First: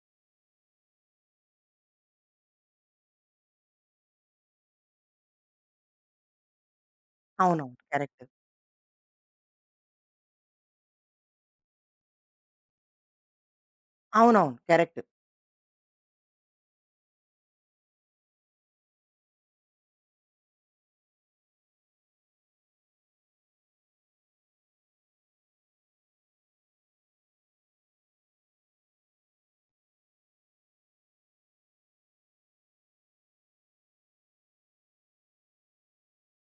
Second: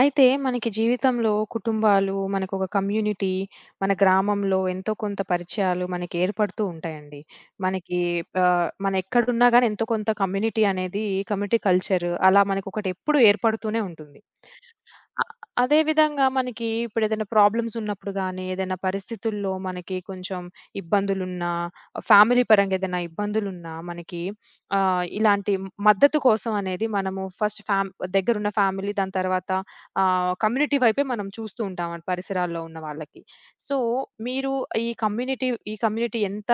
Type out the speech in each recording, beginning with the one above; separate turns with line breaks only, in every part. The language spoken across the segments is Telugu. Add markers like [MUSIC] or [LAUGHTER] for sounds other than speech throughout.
అయితే మనకి జీవితంలో కుటుంబాలు, మనకొక కమ్యూనిటీ, మన గ్రామంలో ఎంతో కొంత పరిచయాలు మనకి ఏర్పడుతూ ఉంటాయండి.
అవునవును.
మనకి
కరెక్ట్.
మనం ఎక్కడున్నా గాని ఎంతో కొంత కమ్యూనిటీ అనేది కమ్యూనిటీ కల్చర్ అలా మనకొకటి ఎప్పుడూ ఏర్పడుతూనే ఉంటుంది.
అవునవును. కరెక్ట్.
అ అదే విధంగా మనకి ఇప్పుడేదైనా ప్రాబ్లమ్స్ ఉన్నప్పుడు గాని, ఏదైనా పరిస్థితుల్లో మనకి కొంచెం ఇబ్బందులున్నా, ఫ్యామిలీ పరంగా ఏదైనా ఇబ్బందులున్నా మనకి ఇలాంటి మద్దతు కోసం అనేది మనము ఫస్ట్ ఫ్యామ్ దగ్గరున్న ఫ్యామిలీ దాని తర్వాత కమ్యూనిటీ వైపే మనం చూస్తూ ఉంటాం మన పరిసరాల్లో ఉన్న వాళ్ళకి. సో, మీరు ఈ కమ్యూనిటీ ఈ కమ్యూనిటీ ఎంత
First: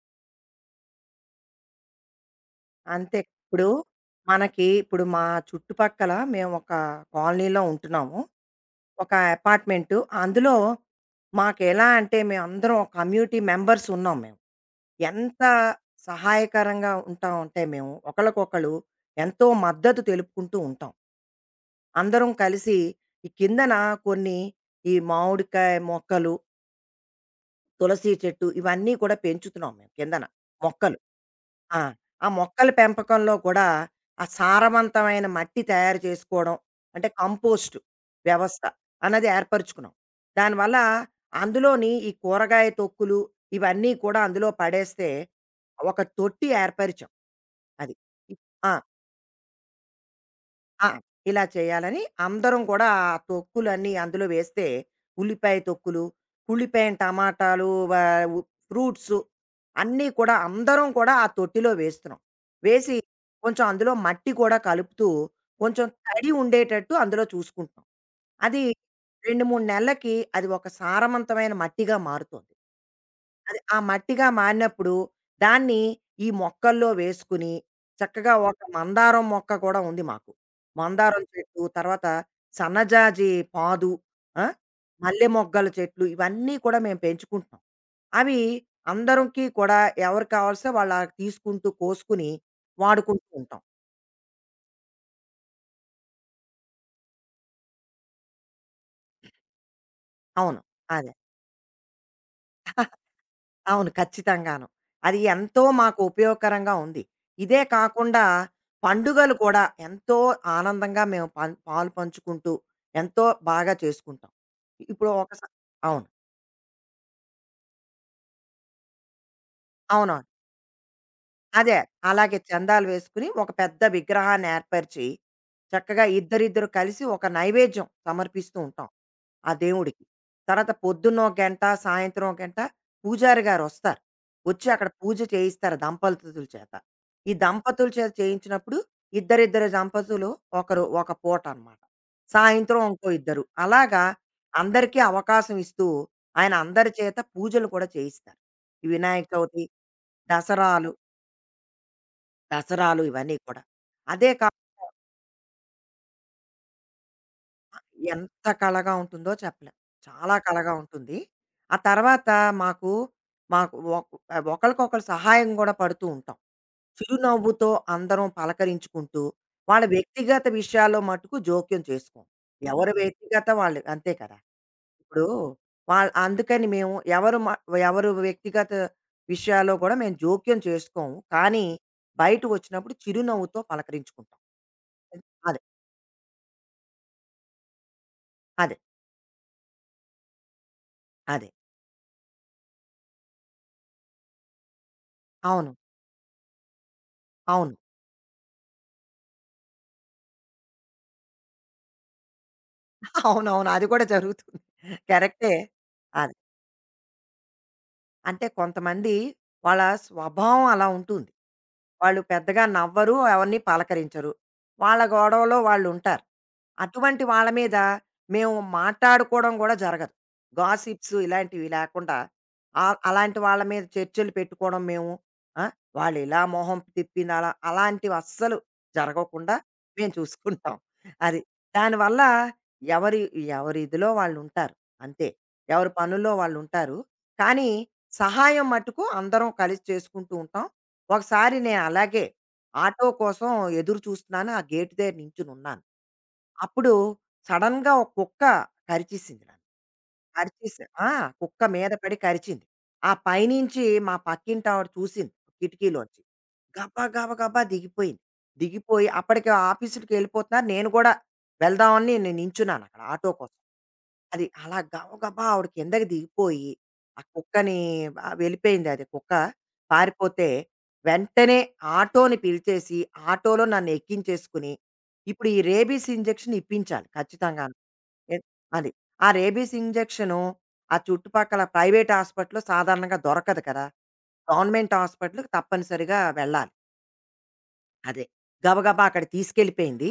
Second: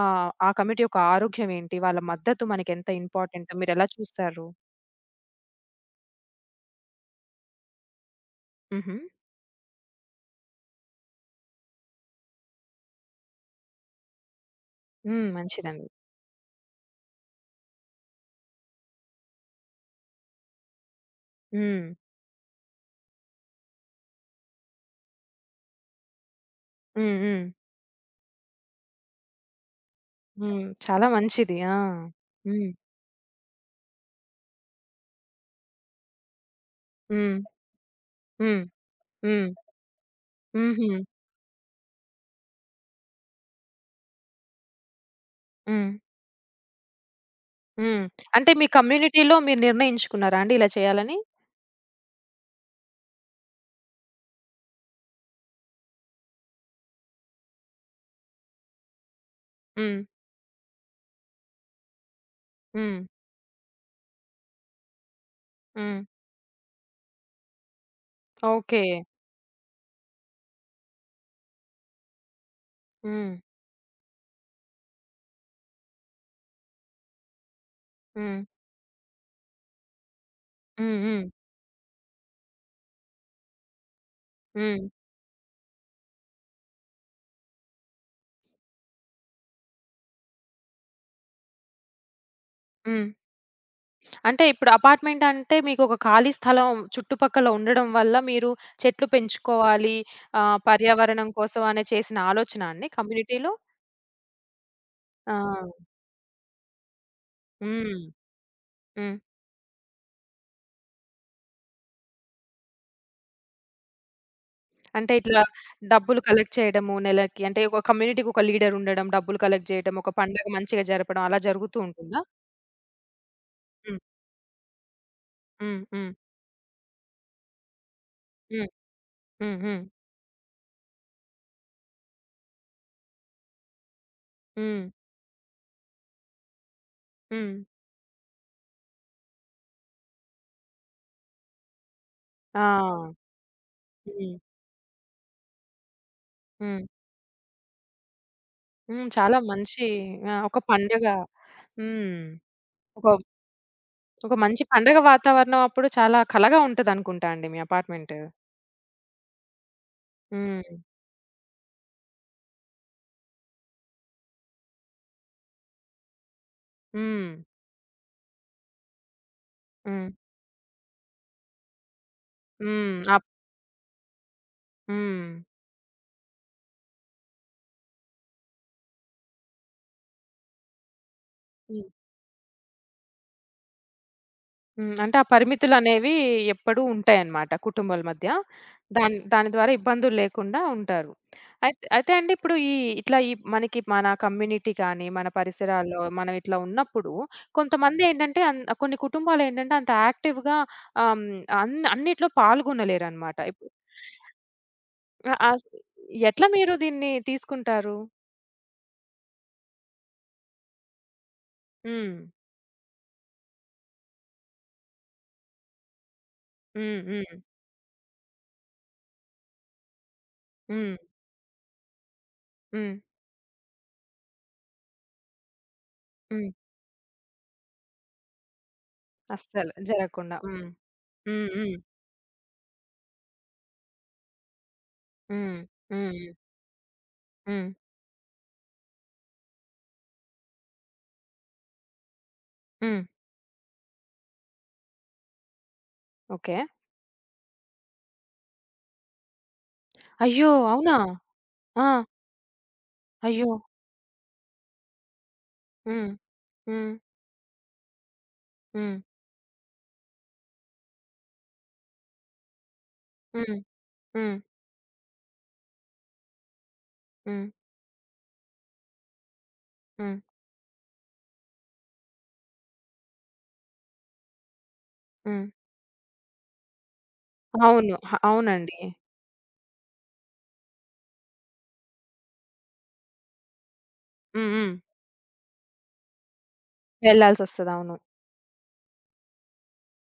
ఆ కమ్యూనిటీ యొక్క ఆరోగ్యం ఏంటి? వాళ్ళ మద్దతు మనకెంత
అంతే.
ఇంపార్టెంట్
ఇప్పుడు
మీరెలా చూస్తారు?
మనకి ఇప్పుడు మా చుట్టుపక్కల మేము ఒక కాలనీలో ఉంటున్నాము.
హుహు.
ఒక అపార్ట్‌మెంటు. అందులో మాకెలా అంటే మేమందరం ఒక కమ్యూనిటీ మెంబర్స్ ఉన్నాం మేము.
హ్మ్.
ఎంత
మంచిదండి.
సహాయకరంగా ఉంటాం అంటే మేము ఒకళ్ళకొకళ్ళు ఎంతో మద్దతు తెలుపుకుంటూ ఉంటాం.
హ్మ్.
అందరం కలిసి ఈ కిందన కొన్ని ఈ మామిడికాయ మొక్కలు,
హ్మ్. హ్మ్.
తులసి చెట్టు ఇవన్నీ కూడా పెంచుతున్నాం మేము కిందన
హ్మ్.
మొక్కలు.
చాలా మంచిది. ఆ!
ఆ! ఆ మొక్కల
హ్మ్.
పెంపకంలో కూడా ఆ సారవంతమైన మట్టి తయారు చేసుకోవడం. అంటే
హ్మ్.
కంపోస్టు
హ్మ్.
వ్యవస్థ అన్నది
హ్మ్.
ఏర్పరుచుకున్నాం. దానివల్ల
హుహు.
అందులోని ఈ కూరగాయ తొక్కులు ఇవన్నీ కూడా అందులో పడేస్తే
హ్మ్.
ఒక తొట్టి ఏర్పరిచాం. అది.
హ్మ్.
ఇప్
అంటే మీ
ఆ!
కమ్యూనిటీలో మీరు నిర్ణయించుకున్నారా అండి ఇలా
ఆ!
చేయాలని?
ఇలా చేయాలని అందరం కూడా ఆ తొక్కులన్నీ అందులో వేస్తే, ఉల్లిపాయ తొక్కులు, ఉల్లిపాయ, టమాటాలు, వా ఉ ఫ్రూట్సు
హ్మ్.
అన్నీ కూడా అందరం కూడా ఆ తొట్టిలో వేస్తున్నాం. వేసి
హ్మ్.
కొంచెం అందులో మట్టి కూడా కలుపుతూ, కొంచెం
హ్మ్.
తడి ఉండేటట్టు అందులో చూసుకుంటున్నాం. అది
ఓకే.
2, 3 నెలలకి అది ఒక సారవంతమైన మట్టిగా మారుతుంది.
హ్మ్.
అది ఆ మట్టిగా మారినప్పుడు దాన్ని ఈ మొక్కల్లో వేసుకుని, చక్కగా
హ్మ్.
ఒక మందారం మొక్క కూడా ఉంది మాకు.
హ్మ్.
మందారం
హ్మ్.
చెట్టు, తర్వాత సన్నజాజి పాదు, ఆ!
హ్మ్.
మల్లె మొగ్గల చెట్లు ఇవన్నీ కూడా మేము పెంచుకుంటున్నాం. అవి అందరికి కూడా ఎవరు కావాల్సితే వాళ్ళు అలా తీసుకుంటూ, కోసుకుని
హ్మ్.
వాడుకుంటూ ఉంటాం.
అంటే ఇప్పుడు అపార్ట్‌మెంట్ అంటే మీకొక ఖాళీ స్థలం చుట్టుపక్కల ఉండడం వల్ల మీరు చెట్లు పెంచుకోవాలి
అవును. అదే.
పర్యావరణం కోసం అనే చేసిన ఆలోచనా అండి కమ్యూనిటీలో?
అవును. ఖచ్చితంగాను. అది
ఆ!
ఎంతో మాకు ఉపయోగకరంగా ఉంది. ఇదే
హ్మ్.
కాకుండా
హ్మ్.
పండుగలు కూడా ఎంతో ఆనందంగా మేము పాలు పంచుకుంటూ ఎంతో బాగా చేసుకుంటాం. ఇప్పుడు
అంటే
ఒక
ఇట్లా
స అవును.
డబ్బులు కలెక్ట్ చేయడము నెలకి అంటే ఒక కమ్యూనిటీకి ఒక లీడర్ ఉండడం, డబ్బులు కలెక్ట్ చేయడం, ఒక
అవునవును.
పండగ మంచిగా జరపడం అలా
అదే.
జరుగుతూ ఉంటుందా?
అలాగే చందాలు వేసుకుని, ఒక పెద్ద
హ్మ్.
విగ్రహాన్ని ఏర్పరిచి,
హ్మ్.
చక్కగా
హ్మ్.
ఇద్దరిద్దరు కలిసి ఒక నైవేద్యం సమర్పిస్తూ
హ్మ్.
ఉంటాం, ఆ
హ్మ్. హ్మ్.
దేవుడికి. తర్వాత పొద్దున్న ఒక గంట, సాయంత్రం ఒక గంట పూజారి గారొస్తారు. వచ్చి
హ్మ్.
అక్కడ పూజ చేయిస్తారు దంపతుల చేత. ఈ
హ్మ్.
దంపతుల చేత చేయించినప్పుడు, ఇద్దరిద్దరు దంపతులు ఒకరు ఒక పూట అనమాట. సాయంత్రం ఇంకో
ఆ!
ఇద్దరు. అలాగా
హ్మ్.
అందరికీ అవకాశం ఇస్తూ, ఆయన
హ్మ్.
అందరి చేత పూజలు కూడా చేయిస్తారు. ఈ
హ్మ్.
వినాయక
చాలా
చవితి,
మంచి ఆ! ఒక
దసరాలు
పండగ. హ్మ్.
దసరాలు
ఒక
ఇవన్నీ కూడా. అదే
ఒక మంచి
కాకుండా
పండగ వాతావరణం అప్పుడు చాలా కళగా ఉంటదనుకుంటా అండి మీ అపార్ట్‌మెంట్.
ఎంత కళగా ఉంటుందో చెప్పలేం. చాలా కళగా
హ్మ్.
ఉంటుంది. ఆ తర్వాత మాకు, మాకు ఒక్ ఒకళ్ళకొకళ్ళు సహాయం గూడా పడుతూ ఉంటాం.
హ్మ్.
చిరునవ్వుతో అందరం పలకరించుకుంటూ, వాళ్ళ
హ్మ్.
వ్యక్తిగత విషయాల్లో మటుకు జోక్యం చేసుకోం. ఎవరి
హ్మ్.
వ్యక్తిగత వాళ్ళు అంతే కదా! ఇప్పుడు
హ్మ్.
వాళ్ అందుకని మేము ఎవరు వ్యక్తిగత విషయాల్లో గూడా మేము జోక్యం చేసుకోము. కానీ
హ్మ్.
బయటకొచ్చినప్పుడు చిరునవ్వుతో పలకరించుకుంటాం.
హ్మ్. అంటే ఆ
అదే.
పరిమితులనేవి ఎప్పుడూ ఉంటాయన్నమాట కుటుంబాల మధ్య.
అదే.
దాని దాని ద్వారా ఇబ్బందులు లేకుండా ఉంటారు.
అదే.
అయితే అండి ఇప్పుడు ఇట్లా ఈ మనకి మన కమ్యూనిటీ కానీ, మన
అవును.
పరిసరాల్లో మనం ఇట్లా ఉన్నప్పుడు
అవును.
కొంతమందేంటంటే కొన్ని కుటుంబాలేంటంటే అంత యాక్టివ్‌గా ఆహ్, హ్మ్, అన్నిట్లో
[LAUGHS]
పాల్గొనలేరన్నమాట.
అవునవును.
ఇప్పుడు
అది కూడా జరుగుతుంది.
ఆ!
కరెక్టే. అది.
ఎట్లా మీరు దీన్ని తీసుకుంటారు?
అంటే కొంతమంది వాళ్ళ స్వభావం అలా ఉంటుంది.
హ్మ్.
వాళ్ళు పెద్దగా నవ్వరు, ఎవరిని పలకరించరు. వాళ్ళ గొడవలో వాళ్ళుంటారు.
హ్మ్.
అటువంటి
హ్మ్.
వాళ్ళ మీద మేము మాట్లాడుకోవడం గూడా జరగదు.
హ్మ్.
గాసిప్స్ ఇలాంటివి లేకుండా
హ్మ్.
అలాంటి వాళ్ళ మీద చర్చలు పెట్టుకోవడం మేము. ఆ! వాళ్ళిలా
హ్మ్.
మొహం తిప్పింది అలా అలాంటివి అస్సలు జరగకుండా
అస్సలు
మేము
జరగకుండా. హ్మ్.
చూసుకుంటాం. అది.
హ్మ్. హ్మ్.
దానివల్ల ఎవరి ఎవరి ఇదిలో వాళ్ళుంటారు అంతే.
హ్మ్.
ఎవరి
హ్మ్.
పనుల్లో వాళ్ళుంటారు.
హ్మ్.
కానీ సహాయం మట్టుకు అందరం కలిసి చేసుకుంటూ ఉంటాం. ఒకసారి నేను అలాగే
హ్మ్.
ఆటో కోసం ఎదురు చూస్తున్నాను. ఆ గేట్ దగ్గర నించొని ఉన్నాను.
ఓకే.
అప్పుడు సడెన్‌గా ఒక కుక్క కరిచేసింది నన్ను.
అయ్యో! అవునా?
ఆ! కుక్క
ఆ!
మీద పడి కరిచింది. ఆ
అయ్యో!
పైనుంచి మా పక్కింటావిడ చూసింది
హ్మ్.
కిటికీలోంచి.
హ్మ్.
గబా గబా గబా దిగిపోయింది.
హ్మ్.
దిగిపోయి అప్పటికి ఆఫీసులకెళ్ళిపోతున్నారు. నేను కూడా వెళ్దామని నేను నించున్నాను అక్కడ ఆటో కోసం.
హ్మ్. హ్మ్.
అది అలా గబగబా ఆవిడ కిందకి దిగిపోయి, ఆ
హ్మ్.
కుక్కని వెళ్ళిపోయింది అది కుక్క.
హ్మ్.
పారిపోతే వెంటనే ఆటోని పిలిచేసి, ఆటోలో నన్నెక్కించేసుకుని,
హ్మ్.
ఇప్పుడు ఈ రేబీస్ ఇంజెక్షన్ ఇప్పించాలి ఖచ్చితంగాను.
అవును.
ఎన్
అవునండి.
అది. ఆ రేబీస్ ఇంజెక్షను ఆ చుట్టుపక్కల ప్రైవేట్ హాస్పిటల్‌లో సాధారణంగా దొరకదు కదా!
హ్మ్. హ్మ్.
గవర్నమెంట్ హాస్పిటల్‌కి తప్పనిసరిగా వెళ్ళాలి.
వెళ్ళాల్సొస్తది. అవును.
అదే. గబగబా అక్కడికి తీసుకెళ్ళిపోయింది.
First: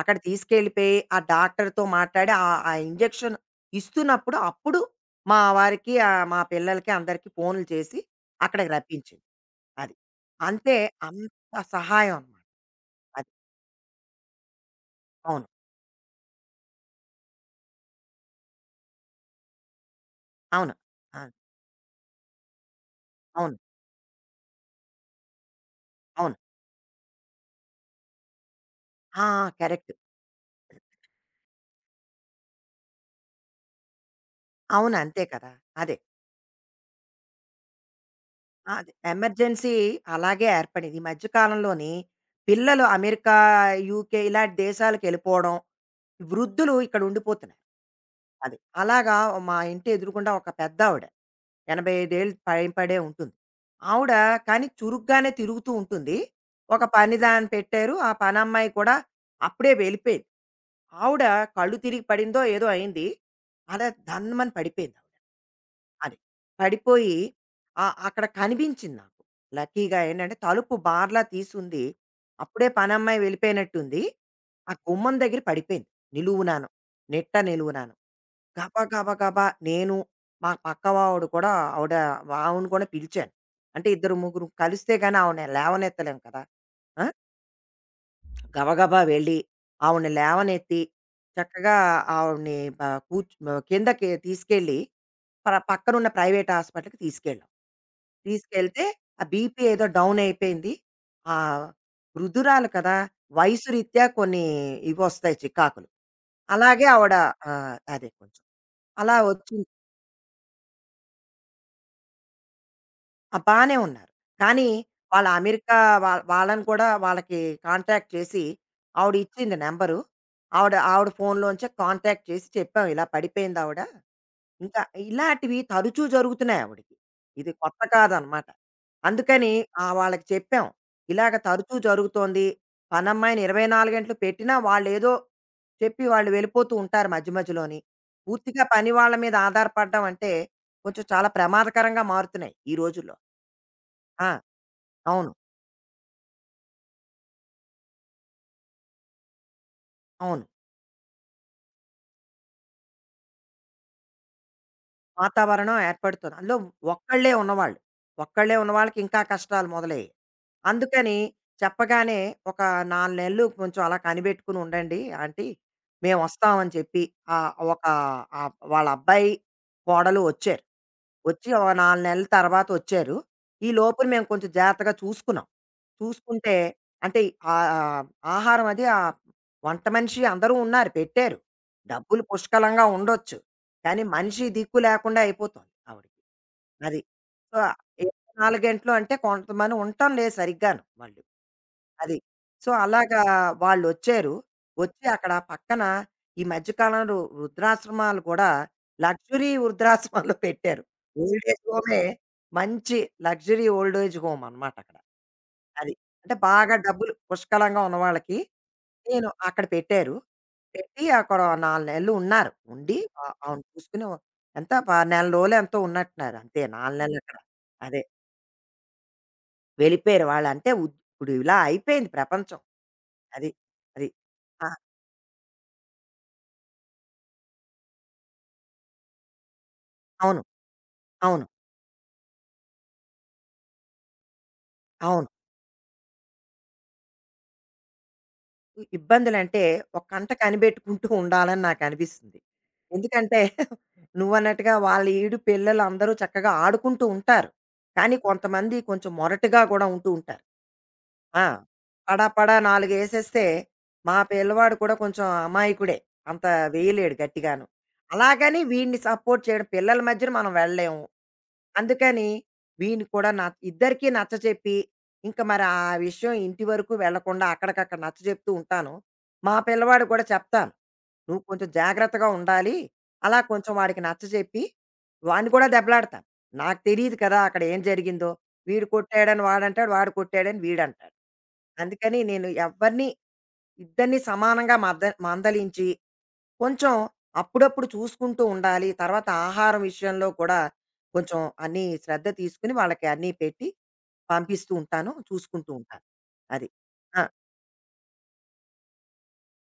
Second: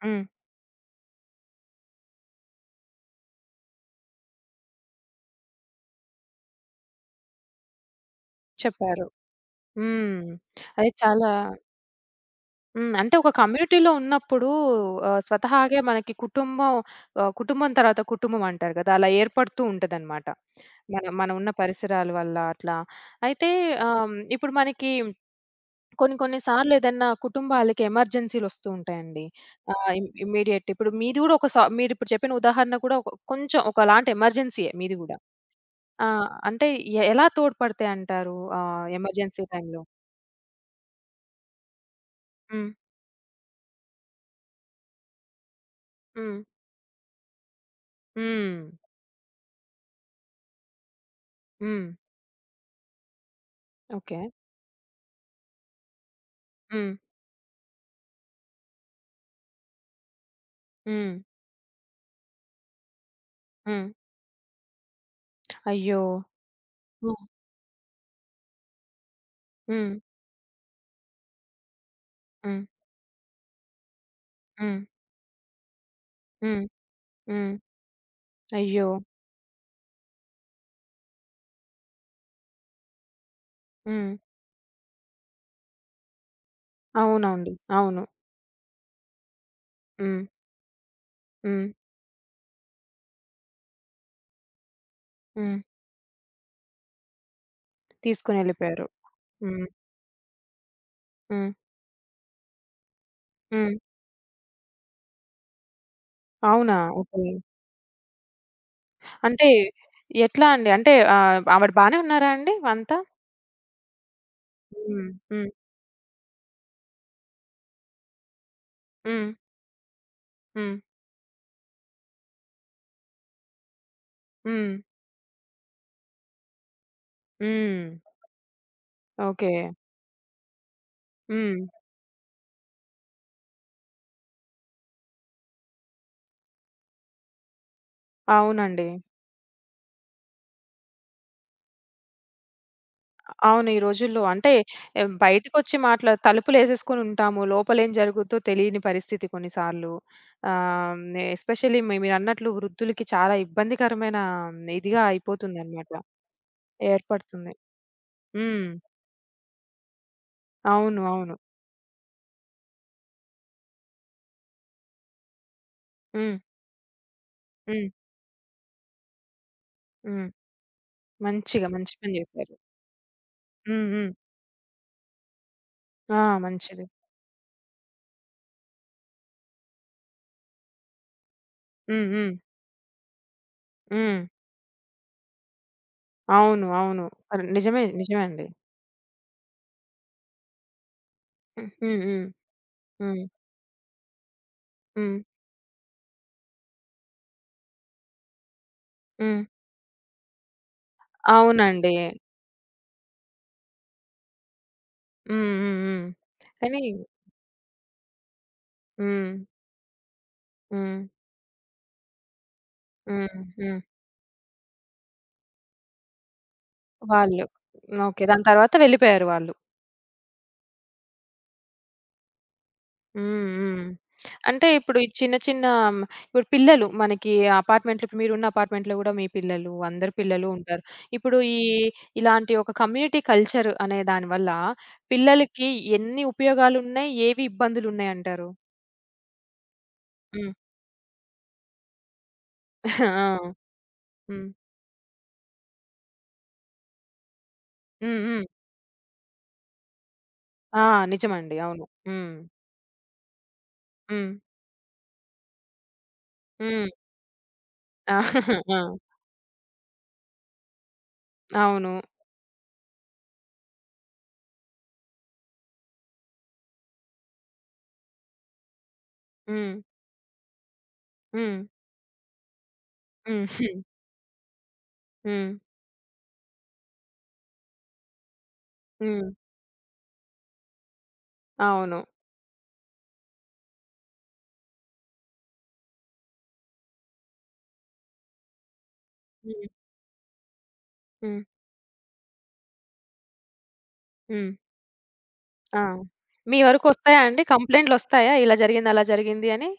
అక్కడ
హ్మ్.
తీసుకెళ్ళిపోయి, ఆ డాక్టర్‌తో మాట్లాడి ఆ ఆ ఇంజెక్షన్ ఇస్తున్నప్పుడు, అప్పుడు మా వారికి మా పిల్లలకి అందరికీ ఫోన్‌లు చేసి అక్కడికి
చెప్పారు.
రప్పించింది. అది.
హ్మ్.
అంతే
అది చాలా
అంత సహాయం అనమాట.
హ్మ్. అంటే
అది.
ఒక కమ్యూనిటీలో ఉన్నప్పుడు
అవును.
స్వతహాగే మనకి కుటుంబం కుటుంబం తర్వాత కుటుంబం అంటారు గదా! అలా ఏర్పడుతూ ఉంటదనమాట.
అవును. ఆ!
మనం ఉన్న పరిసరాల వల్ల అట్లా. అయితే
అవును.
ఇప్పుడు మనకి కొన్ని
అవును.
కొన్ని సార్లు ఏదన్నా కుటుంబాలకి ఎమర్జెన్సీలొస్తూ ఉంటాయండి.
ఆ! కరెక్ట్.
ఇమ్మీడియేట్ ఇప్పుడు మీది గూడా ఒక సా మీరిప్పుడు చెప్పిన ఉదాహరణ కూడా ఒక కొంచెం ఒకలాంటి ఎమర్జెన్సీయే
అవును.
మీది గూడా.
అంతే కదా! అదే.
ఆ! అంటే ఎలా తోడ్పడతాయంటారు
అది.
ఎమర్జెన్సీ
ఎమర్జెన్సీ
టైంలో?
అలాగే ఏర్పడింది. ఈ మధ్య కాలంలోని
హ్మ్.
పిల్లలు అమెరికా, యూకే ఇలాంటి దేశాలకెళ్ళిపోవడం,
హ్మ్.
వృద్ధులు ఇక్కడ ఉండిపోతున్నారు.
హ్మ్.
అది. అలాగా మా ఇంటి ఎదురుగుండా ఒక పెద్దావిడ
హ్మ్.
85 ఏళ్ళు పైబడే ఉంటుంది. ఆవిడ
ఓకే.
కానీ చురుగ్గానే తిరుగుతూ ఉంటుంది. ఒక
హ్మ్.
పని దాన్ని పెట్టారు. ఆ పనమ్మాయి కూడా అప్పుడే వెళ్ళిపోయింది.
హ్మ్.
ఆవిడ కళ్ళు తిరిగి పడిందో ఏదో అయింది. అలా
హ్మ్.
ధన్మని పడిపోయింది ఆవిడ.
అయ్యో!
అది. పడిపోయి
హ్మ్.
అక్కడ కనిపించింది నాకు.
హ్మ్.
లక్కీగా ఏంటంటే తలుపు బార్లా తీసుంది.
హ్మ్.
అప్పుడే పనమ్మాయి వెళ్ళిపోయినట్టుంది. ఆ
హ్మ్.
గుమ్మం దగ్గర పడిపోయింది
హ్మ్.
నిలువునాను. నిట్ట
హ్మ్.
నిలువునాను. గబా
అయ్యో!
గబా గబా నేను మా పక్కవావిడ కూడా ఆవిడ ఆవిడని కూడా పిలిచాను. అంటే
హ్మ్.
ఇద్దరు ముగ్గురు కలిస్తే గాని ఆవిడని లేవనెత్తలేం కదా! ఆ!
అవునండి. అవును.
గబగబా వెళ్ళి ఆవిడని
హ్మ్.
లేవనెత్తి
హ్మ్.
చక్కగా ఆవిడని కిందకి తీసుకెళ్ళి
హ్మ్.
పక్కనున్న ప్రైవేట్ హాస్పిటల్కి తీసుకెళ్ళాం
తీసుకొని
తీసుకెళ్తే
ఎళ్ళిపోయారు.
ఆ బీపీ
హ్మ్.
ఏదో డౌన్ అయిపోయింది ఆ
హ్మ్.
వృద్ధురాలు కదా వయసు
హ్మ్.
రీత్యా కొన్ని ఇవి వస్తాయి చికాకులు
అవునా?
అలాగే ఆవిడ
ఓకే.
ఆ, అదే కొంచెం అలా
అంటే
వచ్చింది.
ఎట్లా అండి? అంటే ఆవిడ బానే ఉన్నారా అండి అంతా?
ఆ! బానే ఉన్నారు. కానీ
హ్మ్.
వాళ్ళ
హ్మ్.
అమెరికా వాళ్ళని కూడా వాళ్ళకి కాంటాక్ట్ చేసి ఆవిడ
హ్మ్.
ఇచ్చింది నంబరు. ఆవిడ
హ్మ్.
ఆవిడ ఫోన్‌లోంచే కాంటాక్ట్ చేసి చెప్పాం ఇలా పడిపోయిందావిడ.
హ్మ్.
ఇంకా ఇలాంటివి తరచూ జరుగుతున్నాయి ఆవిడకి. ఇది కొత్త
హ్మ్.
కాదనమాట. అందుకని
ఓకే.
వాళ్ళకి చెప్పాం. ఇలాగ
హ్మ్.
తరచూ జరుగుతోంది. పనమ్మాయిని 24 గంటలు పెట్టినా వాళ్ళేదో చెప్పి వాళ్ళు వెళ్ళిపోతూ ఉంటారు మధ్య మధ్యలోని. పూర్తిగా
అవునండి.
పని వాళ్ళ మీద ఆధారపడడం అంటే కొంచెం చాలా ప్రమాదకరంగా మారుతున్నాయి ఈ రోజుల్లో.
అవును. ఈ రోజుల్లో
ఆ!
అంటే
అవును.
బయటకొచ్చి మాట్లా తలుపులేసేసుకొని ఉంటాము. లోపలేం జరుగుద్దో తెలియని పరిస్థితి కొన్నిసార్లు.
అవును.
ఆహ్, ఎస్పెషల్లీ మీరన్నట్లు వృద్ధులకి చాలా ఇబ్బందికరమైన ఇదిగా
వాతావరణం
అయిపోతుందన్నమాట.
ఏర్పడుతుంది. అందులో ఒక్కళ్ళే
ఏర్పడుతుంది.
ఉన్నవాళ్ళు. ఒక్కళ్ళే
హ్మ్.
ఉన్నవాళ్ళకి ఇంకా కష్టాలు మొదలయ్యాయి.
అవును.
అందుకని
అవును.
చెప్పగానే ఒక 4 నెలలు కొంచెం అలా కనిపెట్టుకొని ఉండండి ఆంటీ.
హ్మ్.
మేమొస్తామని చెప్పి ఆహ్, ఒక
హ్మ్.
వాళ్ళ అబ్బాయి, కోడలు
హ్మ్.
వచ్చారు. వచ్చి ఓ
మంచిగా మంచి
4
పని
నెలల
జేశారు.
తర్వాతొచ్చారు. ఈ
హ్మ్.
లోపున
హ్మ్.
మేము కొంచెం జాగ్రత్తగా చూసుకున్నాం.
ఆ!
చూసుకుంటే
మంచిది.
అంటే ఆహ్, ఆహారం వంట మనిషి అందరూ ఉన్నారు పెట్టారు.
హ్మ్.
డబ్బులు
హ్మ్.
పుష్కలంగా ఉండొచ్చు. కానీ
హ్మ్.
మనిషి దిక్కు లేకుండా అయిపోతుంది ఆవిడకి.
అవును.
అది.
అవును.
సో,
నిజమే. నిజమే అండి.
24 గంటలు అంటే కొంతమంది ఉండటం లేదు సరిగ్గాను వాళ్ళు.
హ్మ్. హ్మ్.
అది.
హ్మ్.
సో, అలాగా
హ్మ్.
వాళ్ళొచ్చారు. వచ్చి
హ్మ్.
అక్కడ పక్కన ఈ మధ్య కాలంలో వృద్ధాశ్రమాలు కూడా
హ్మ్.
లగ్జరీ వృద్ధాశ్రమాలు పెట్టారు. ఓల్డ్ ఏజ్
అవునండి.
హోమే మంచి లగ్జరీ ఓల్డ్ ఏజ్ హోమ్ అనమాట అక్కడ.
హ్మ్. హ్మ్.
అది.
హ్మ్.
అంటే బాగా
కానీ
డబ్బులు పుష్కలంగా ఉన్నవాళ్ళకి నేను
హ్మ్.
అక్కడ పెట్టారు.
హ్మ్.
పెట్టి అక్కడ 4 నెలలు ఉన్నారు. ఉండి
హ్మ్.
అవును.
హ్మ్.
చూసుకుని ఓ- ఎంత ప నెల రోజులో ఎంతో ఉన్నట్టున్నారు. అంతే 4 నెలలు అక్కడ.
వాళ్ళు.
అదే.
ఓకే. దాని తర్వాత వెళ్ళిపోయారు వాళ్ళు.
వెళ్ళిపోయారు వాళ్ళు. అంటే ఇప్పుడు ఇలా అయిపోయింది ప్రపంచం. అది.
హ్మ్. హ్మ్.
అది. ఆ!
అంటే ఇప్పుడు ఈ చిన్న చిన్న ఇప్పుడు పిల్లలు మనకి అపార్ట్మెంట్‌లో ఇప్పుడు మీరున్న అపార్ట్మెంట్‌లో గూడా మీ పిల్లలు, అందరి
అవును.
పిల్లలు ఉంటారు. ఇప్పుడు
అవును.
ఈ ఇలాంటి ఒక కమ్యూనిటీ కల్చర్ అనే దాని వల్ల
అవును.
పిల్లలకి ఎన్ని ఉపయోగాలున్నాయి? ఏవి ఇబ్బందులున్నాయంటారు?
ఇబ్బందులంటే, ఒక కంట
హ్మ్.
కనిపెట్టుకుంటూ ఉండాలని నాకనిపిస్తుంది.
[LAUGHS]
ఎందుకంటే,
ఆ!
[LAUGHS]
హ్మ్.
నువ్వన్నట్టుగా వాళ్ళ ఈడు పిల్లలందరూ చక్కగా ఆడుకుంటూ ఉంటారు. కానీ
హ్మ్. హ్మ్.
కొంతమంది కొంచెం మొరటుగా కూడా ఉంటూ ఉంటారు.
ఆ!
ఆ!
నిజమండి. అవును. హ్మ్.
పడాపడా నాలుగేసేస్తే, మా
హ్మ్.
పిల్లవాడు కూడా కొంచెం అమాయకుడే. అంత
హ్మ్.
వేయలేడు గట్టిగాను.
ఆ!
అలాగని
[LAUGHS] ఆ!
వీడిని సపోర్ట్ చేయడం పిల్లల మధ్యన మనం వెళ్ళలేము.
అవును.
అందుకని వీడిని కూడా న ఇద్దరికీ నచ్చచెప్పి ఇంక మరి ఆ విషయం ఇంటి వరకు వెళ్ళకుండా అక్కడికక్కడ నచ్చ చెప్తూ ఉంటాను. మా
హ్మ్.
పిల్లవాడు కూడా చెప్తాను. "నువ్వు
హ్మ్.
కొంచెం జాగ్రత్తగా ఉండాలి." అలా
హ్మ్.
కొంచెం
హ్మ్.
వాడికి నచ్చజెప్పి,
హ్మ్.
వాడిని కూడా దెబ్బలాడతాను. నాకు తెలీదు కదా! అక్కడ ఏం జరిగిందో. వీడు
హ్మ్.
కొట్టాడని వాడంటాడు, వాడు కొట్టాడని వీడంటాడు.
అవును.
అందుకని నేను ఎవ్వరిని ఇద్దరిని సమానంగా మందలించి కొంచెం అప్పుడప్పుడు చూసుకుంటూ ఉండాలి. తర్వాత
హ్మ్.
ఆహారం విషయంలో కూడా కొంచెం
హ్మ్.
అన్నీ శ్రద్ధ తీసుకొని వాళ్ళకి అన్నీ పెట్టి
హ్మ్.
పంపిస్తూ ఉంటాను. చూసుకుంటూ
ఆ!
ఉంటాను.
మీ
అది.
వరకొస్తాయా
ఆ!
అండి? కంప్లెయింట్‌లొస్తాయా? ఇలా జరిగింది, అలా జరిగింది అని?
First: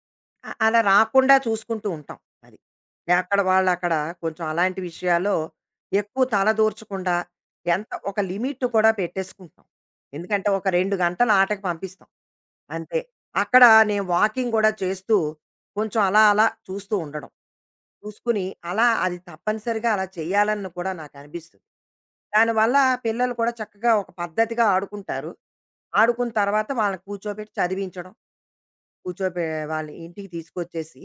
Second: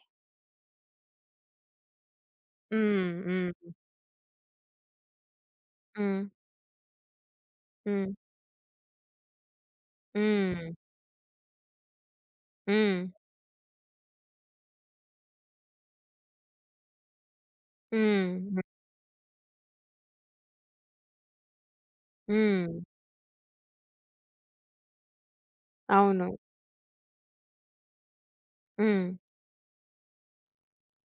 అలా రాకుండా చూసుకుంటూ ఉంటాం. అది.
హ్మ్.
ఎక్కడ
హ్మ్.
వాళ్ళక్కడ కొంచెం అలాంటి విషయాల్లో
హ్మ్.
ఎక్కువ తలదూర్చకుండా ఎంత
హ్మ్.
ఒక లిమిట్ కూడా పెట్టేసుకుంటాం. ఎందుకంటే ఒక
హ్మ్.
2 గంటలు ఆటకి పంపిస్తాం. అంతే.
హ్మ్.
అక్కడ నేను వాకింగ్ గూడా చేస్తూ, కొంచెం అలా అలా చూస్తూ ఉండడం. చూసుకుని
హ్మ్.
అలా అది తప్పనిసరిగా అలా చేయాలని కూడా నాకనిపిస్తుంది. దానివల్ల
హ్మ్.
పిల్లలు కూడా చక్కగా ఒక పద్ధతిగా ఆడుకుంటారు.
అవును.
ఆడుకున్న తర్వాత వాళ్ళని కూర్చోబెట్టి చదివించడం.
హ్మ్.
కూర్చోబె వాళ్ళ ఇంటికి తీసుకొచ్చేసి,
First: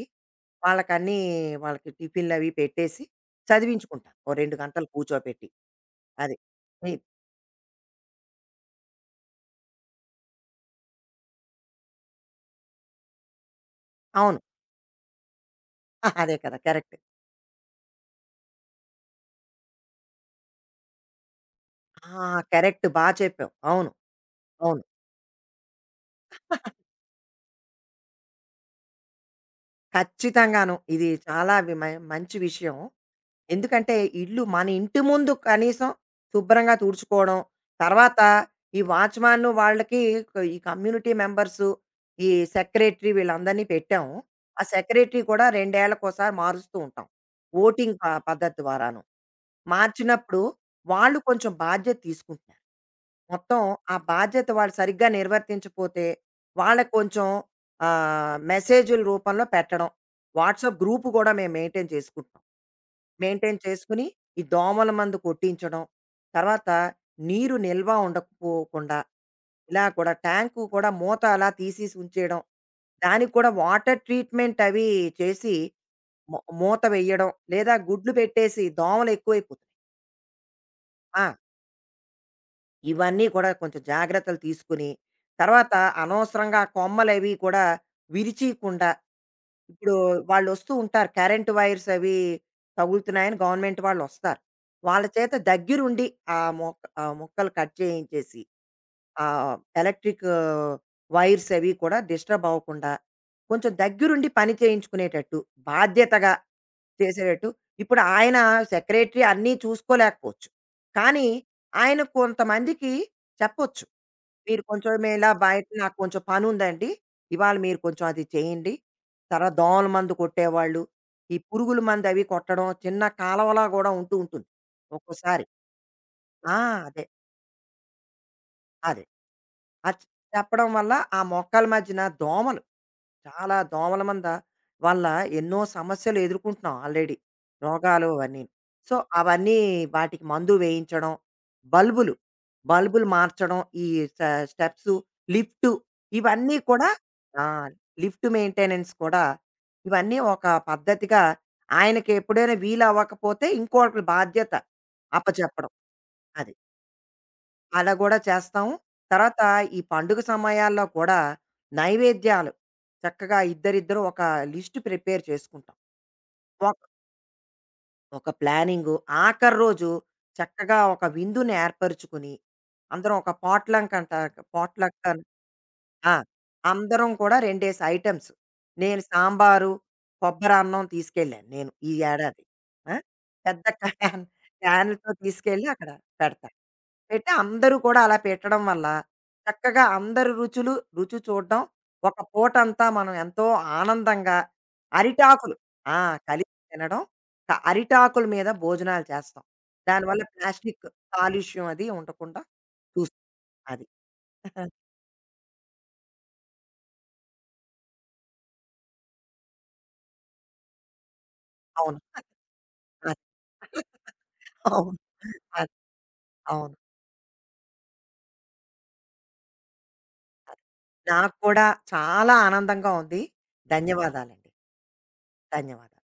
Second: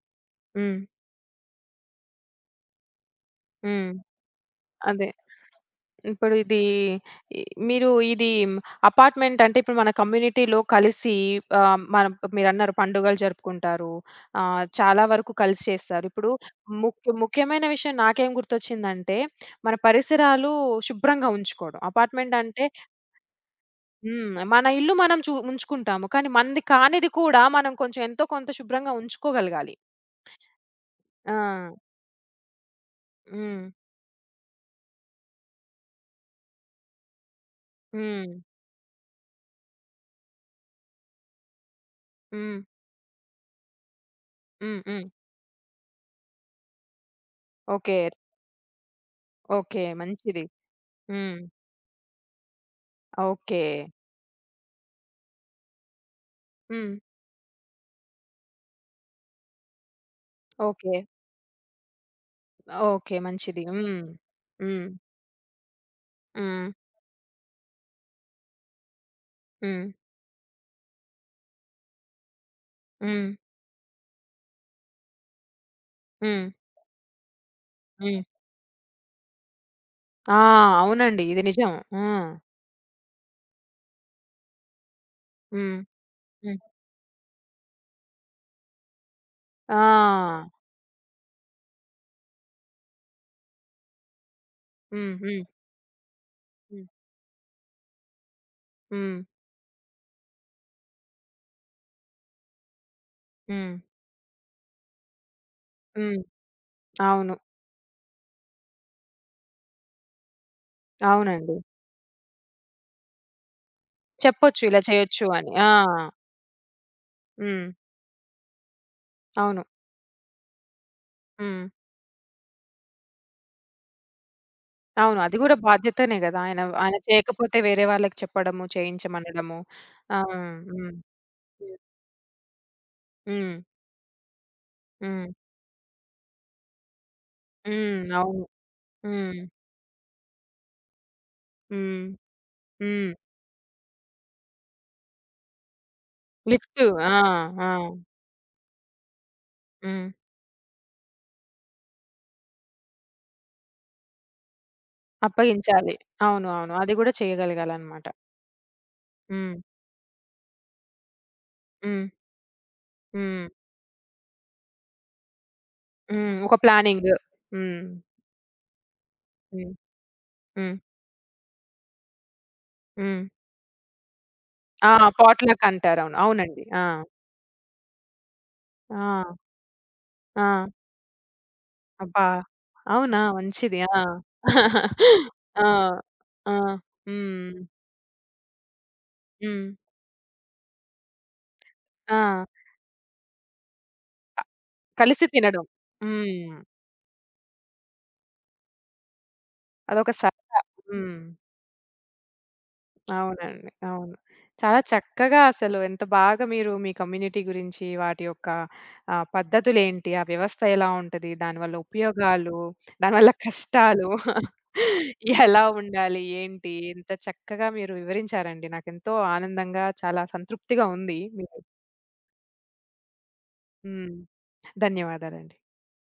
హ్మ్.
వాళ్ళకన్నీ వాళ్ళకి టిఫిన్‌లవి పెట్టేసి
హ్మ్.
చదివించుకుంటాను. ఓ 2 గంటలు
అదే.
కూర్చోబెట్టి.
ఇప్పుడు
అది.
ఇది
హ్మ్.
ఇ మీరు ఇది అపార్ట్‌మెంట్ అంటే ఇప్పుడు మన కమ్యూనిటీలో కలిసి మన మీరన్నారు పండుగలు జరుపుకుంటారు.
అవును.
చాలా వరకు కలిసి చేస్తారు.
[LAUGHS]
ఇప్పుడు
అదే కదా! కరెక్ట్.
ముఖ్యమైన విషయం నాకేం గుర్తొచ్చిందంటే, మన పరిసరాలు శుభ్రంగా ఉంచుకోవడం.
ఆ!
అపార్ట్‌మెంట్ అంటే
కరెక్ట్. బా చెప్పావు. అవును.
హ్మ్. మన
అవును.
ఇల్లు మనం ఉంచుకుంటాము. కానీ మనది కానిది కూడా మనం కొంచెం ఎంతో కొంత శుభ్రంగా ఉంచుకోగలగాలి.
ఖచ్చితంగాను. ఇది చాలా
ఆ!
వి మ మంచి విషయం.
హ్మ్.
ఎందుకంటే మన ఇంటి ముందు కనీసం శుభ్రంగా తుడుచుకోవడం, తర్వాత
హ్మ్.
ఈ వాచ్‌మ్యాన్‌ను వాళ్ళకి ఈ కమ్యూనిటీ మెంబర్సు, ఈ
హ్మ్.
సెక్రటరీ వీళ్ళందరినీ పెట్టాము. ఆ
హ్మ్. హ్మ్.
సెక్రటరీ కూడా 2 ఏళ్లకోసారి మారుస్తూ ఉంటాం.
ఓకే.
ఓటింగ్ పద్ధతి ద్వారాను.
ఓకే.
మార్చినప్పుడు
మంచిది.
వాళ్ళు
హ్మ్.
కొంచెం బాధ్యత తీసుకుంటున్నారు. మొత్తం
ఓకే.
ఆ బాధ్యత వాళ్ళు సరిగ్గా నిర్వర్తించపోతే వాళ్ళకి
హ్మ్.
కొంచెం మెసేజుల రూపంలో పెట్టడం. WhatsApp
okay.
గ్రూప్ కూడా మేము మెయింటైన్ చేసుకుంటున్నాం.
ఓకే.
మెయింటైన్
మంచిది. హ్మ్.
చేసుకుని, ఈ
హ్మ్.
దోమల మందు కొట్టించడం, తర్వాత
హ్మ్.
నీరు నిల్వ ఉండకపోకుండా ఇలా
హ్మ్.
కూడా ట్యాంకు కూడా మూత అలా తీసేసి ఉంచేయడం.
హ్మ్.
దానికి కూడా వాటర్ ట్రీట్మెంట్ అవి చేసి
హ్మ్.
మూత వేయడం, లేదా గుడ్లు
హ్మ్.
పెట్టేసి దోమలు ఎక్కువైపోతున్నాయి.
ఆ!
ఆ!
అవునండి. ఇది నిజం. ఆ!
ఇవన్నీ కూడా కొంచెం జాగ్రత్తలు తీసుకుని, తర్వాత
హ్మ్. హ్మ్.
అనవసరంగా కొమ్మలవి కూడా విరిచీయకుండా ఇప్పుడు
ఆ!
వాళ్ళొస్తూ ఉంటారు. కరెంట్ వైర్స్ అవి తగులుతున్నాయని గవర్నమెంట్ వాళ్ళొస్తారు. వాళ్ళ
హ్మ్.
చేత
హ్మ్.
దగ్గరుండి
హ్మ్.
ఆ మొక్కలు కట్ చేయించేసి,
హ్మ్.
ఎలక్ట్రిక్ వైర్స్ అవి కూడా డిస్టర్బ్ అవ్వకుండా, కొంచెం
హ్మ్.
దగ్గరుండి పని చేయించుకునేటట్టు,
హ్మ్.
బాధ్యతగా
అవును.
చేసేటట్టు ఇప్పుడు ఆయన సెక్రటరీ అన్నీ చూసుకోలేకపోవచ్చు. కానీ
అవునండి.
ఆయన కొంతమందికి చెప్పొచ్చు. మీరు
చెప్పొచ్చు ఇలా
కొంచెం మేము
చేయొచ్చు
ఇలా
అని.
బయట
ఆ!
నాకు కొంచెం పనుందండి. ఇవాళ
హ్మ్.
మీరు కొంచెం అది చేయండి. తర్వాత
అవును.
దోమల మందు కొట్టేవాళ్ళు, ఈ
హ్మ్.
పురుగుల మందు అవి కొట్టడం, చిన్న కాలవలా గూడా ఉంటూ ఉంటుంది.
అవును. అది
ఒక్కోసారి.
గూడా బాధ్యతనే గదా!
ఆ!
ఆయన ఆయన
అదే.
చేయకపోతే వేరే వాళ్ళకి చెప్పడము,
అదే.
చేయించమనడము.
అది
ఆ! హ్మ్.
చెప్పడం వల్ల
హ్మ్.
ఆ మొక్కల మధ్యన దోమలు
హ్మ్.
చాలా దోమల మంద వల్ల
హ్మ్.
ఎన్నో సమస్యలు ఎదుర్కొంటున్నాం ఆల్రెడీ.
హ్మ్.
రోగాలు
అవును.
అవన్నీను. సో,
హ్మ్.
అవన్నీ వాటికి మందు వేయించడం,
హ్మ్.
బల్బులు, బల్బులు
హ్మ్.
మార్చడం, ఈ స స్టెప్సు, లిఫ్టు ఇవన్నీ
లిఫ్ట్.
కూడా
ఆ!
ఆ!
ఆ!
లిఫ్ట్ మెయింటెనెన్స్ కూడా
హ్మ్.
ఇవన్నీ ఒక పద్ధతిగా ఆయనకి ఎప్పుడైనా వీలవ్వకపోతే ఇంకోకరి బాధ్యత అప్పచెప్పడం.
అప్పగించాలి. అవును.
అది.
అవును. అది గూడా
అలా
చేయగలగాలనమాట.
గూడా చేస్తాం. తర్వాత
హ్మ్.
ఈ పండుగ సమయాల్లో కూడా
హ్మ్.
నైవేద్యాలు చక్కగా
హ్మ్.
ఇద్దరిద్దరం ఒక లిస్ట్ ప్రిపేర్ చేసుకుంటాం.
హ్మ్. ఒక
ఒక
ప్లానింగ్. హ్మ్.
ఒక ప్లానింగు. ఆఖరి
హ్మ్.
రోజు
హ్మ్.
చక్కగా ఒక విందుని ఏర్పరుచుకుని, అందరం
హ్మ్.
ఒక పాట్‌లంక్ అంటారు.
ఆ!
పాట్‌లక్ అని
పాట్‌లక్ అంటారు.
ఆ!
అవును. అవునండి. ఆ!
అందరం కూడా 2 ఐటెమ్స్. నేను
ఆ!
సాంబారు,
ఆ!
కొబ్బరన్నం తీసుకెళ్ళాను నేను ఈ
అబ్బా!
ఏడాది. ఆ!
అవునా?
పెద్ద
మంచిది. ఆ!
క్యాన్ క్యాన్‌తో
ఆ!
తీసుకెళ్ళి అక్కడ
ఆ!
పెడతాను. పెట్టి
హ్మ్.
అందరూ కూడా అలా పెట్టడం వల్ల
హ్మ్.
చక్కగా అందరి రుచులు రుచి చూడడం ఒక
ఆ!
పూటంతా మనం ఎంతో ఆనందంగా
కలిసి
అరిటాకులు
తినడం.
ఆ కలిసి
హ్మ్.
తినడం అరిటాకుల మీద భోజనాలు చేస్తాం
అదొక
దానివల్ల
సరదా.
ప్లాస్టిక్
హ్మ్.
కాలుష్యం అది ఉండకుండా చూస్తాం
అవునండి.
అది
అవును.
[LAUGHS]
చాలా చక్కగా అసలు ఎంత బాగా మీరు మీ కమ్యూనిటీ గురించి, వాటి యొక్క పద్ధతులేంటి, ఆ వ్యవస్థ ఎలా ఉంటది, దానివల్ల
అవును
ఉపయోగాలు,
అది.
దానివల్ల కష్టాలు [LAUGHS]
అవును
ఎలా
అది.
ఉండాలి,
అవును
ఏంటి, ఎంత చక్కగా మీరు వివరించారండి. నాకెంతో ఆనందంగా, చాలా
అది.
సంతృప్తిగా ఉంది.
నాకు
మీరు
కూడా చాలా ఆనందంగా ఉంది
హ్మ్.
ధన్యవాదాలండి
ధన్యవాదాలండి.
ధన్యవాదాలు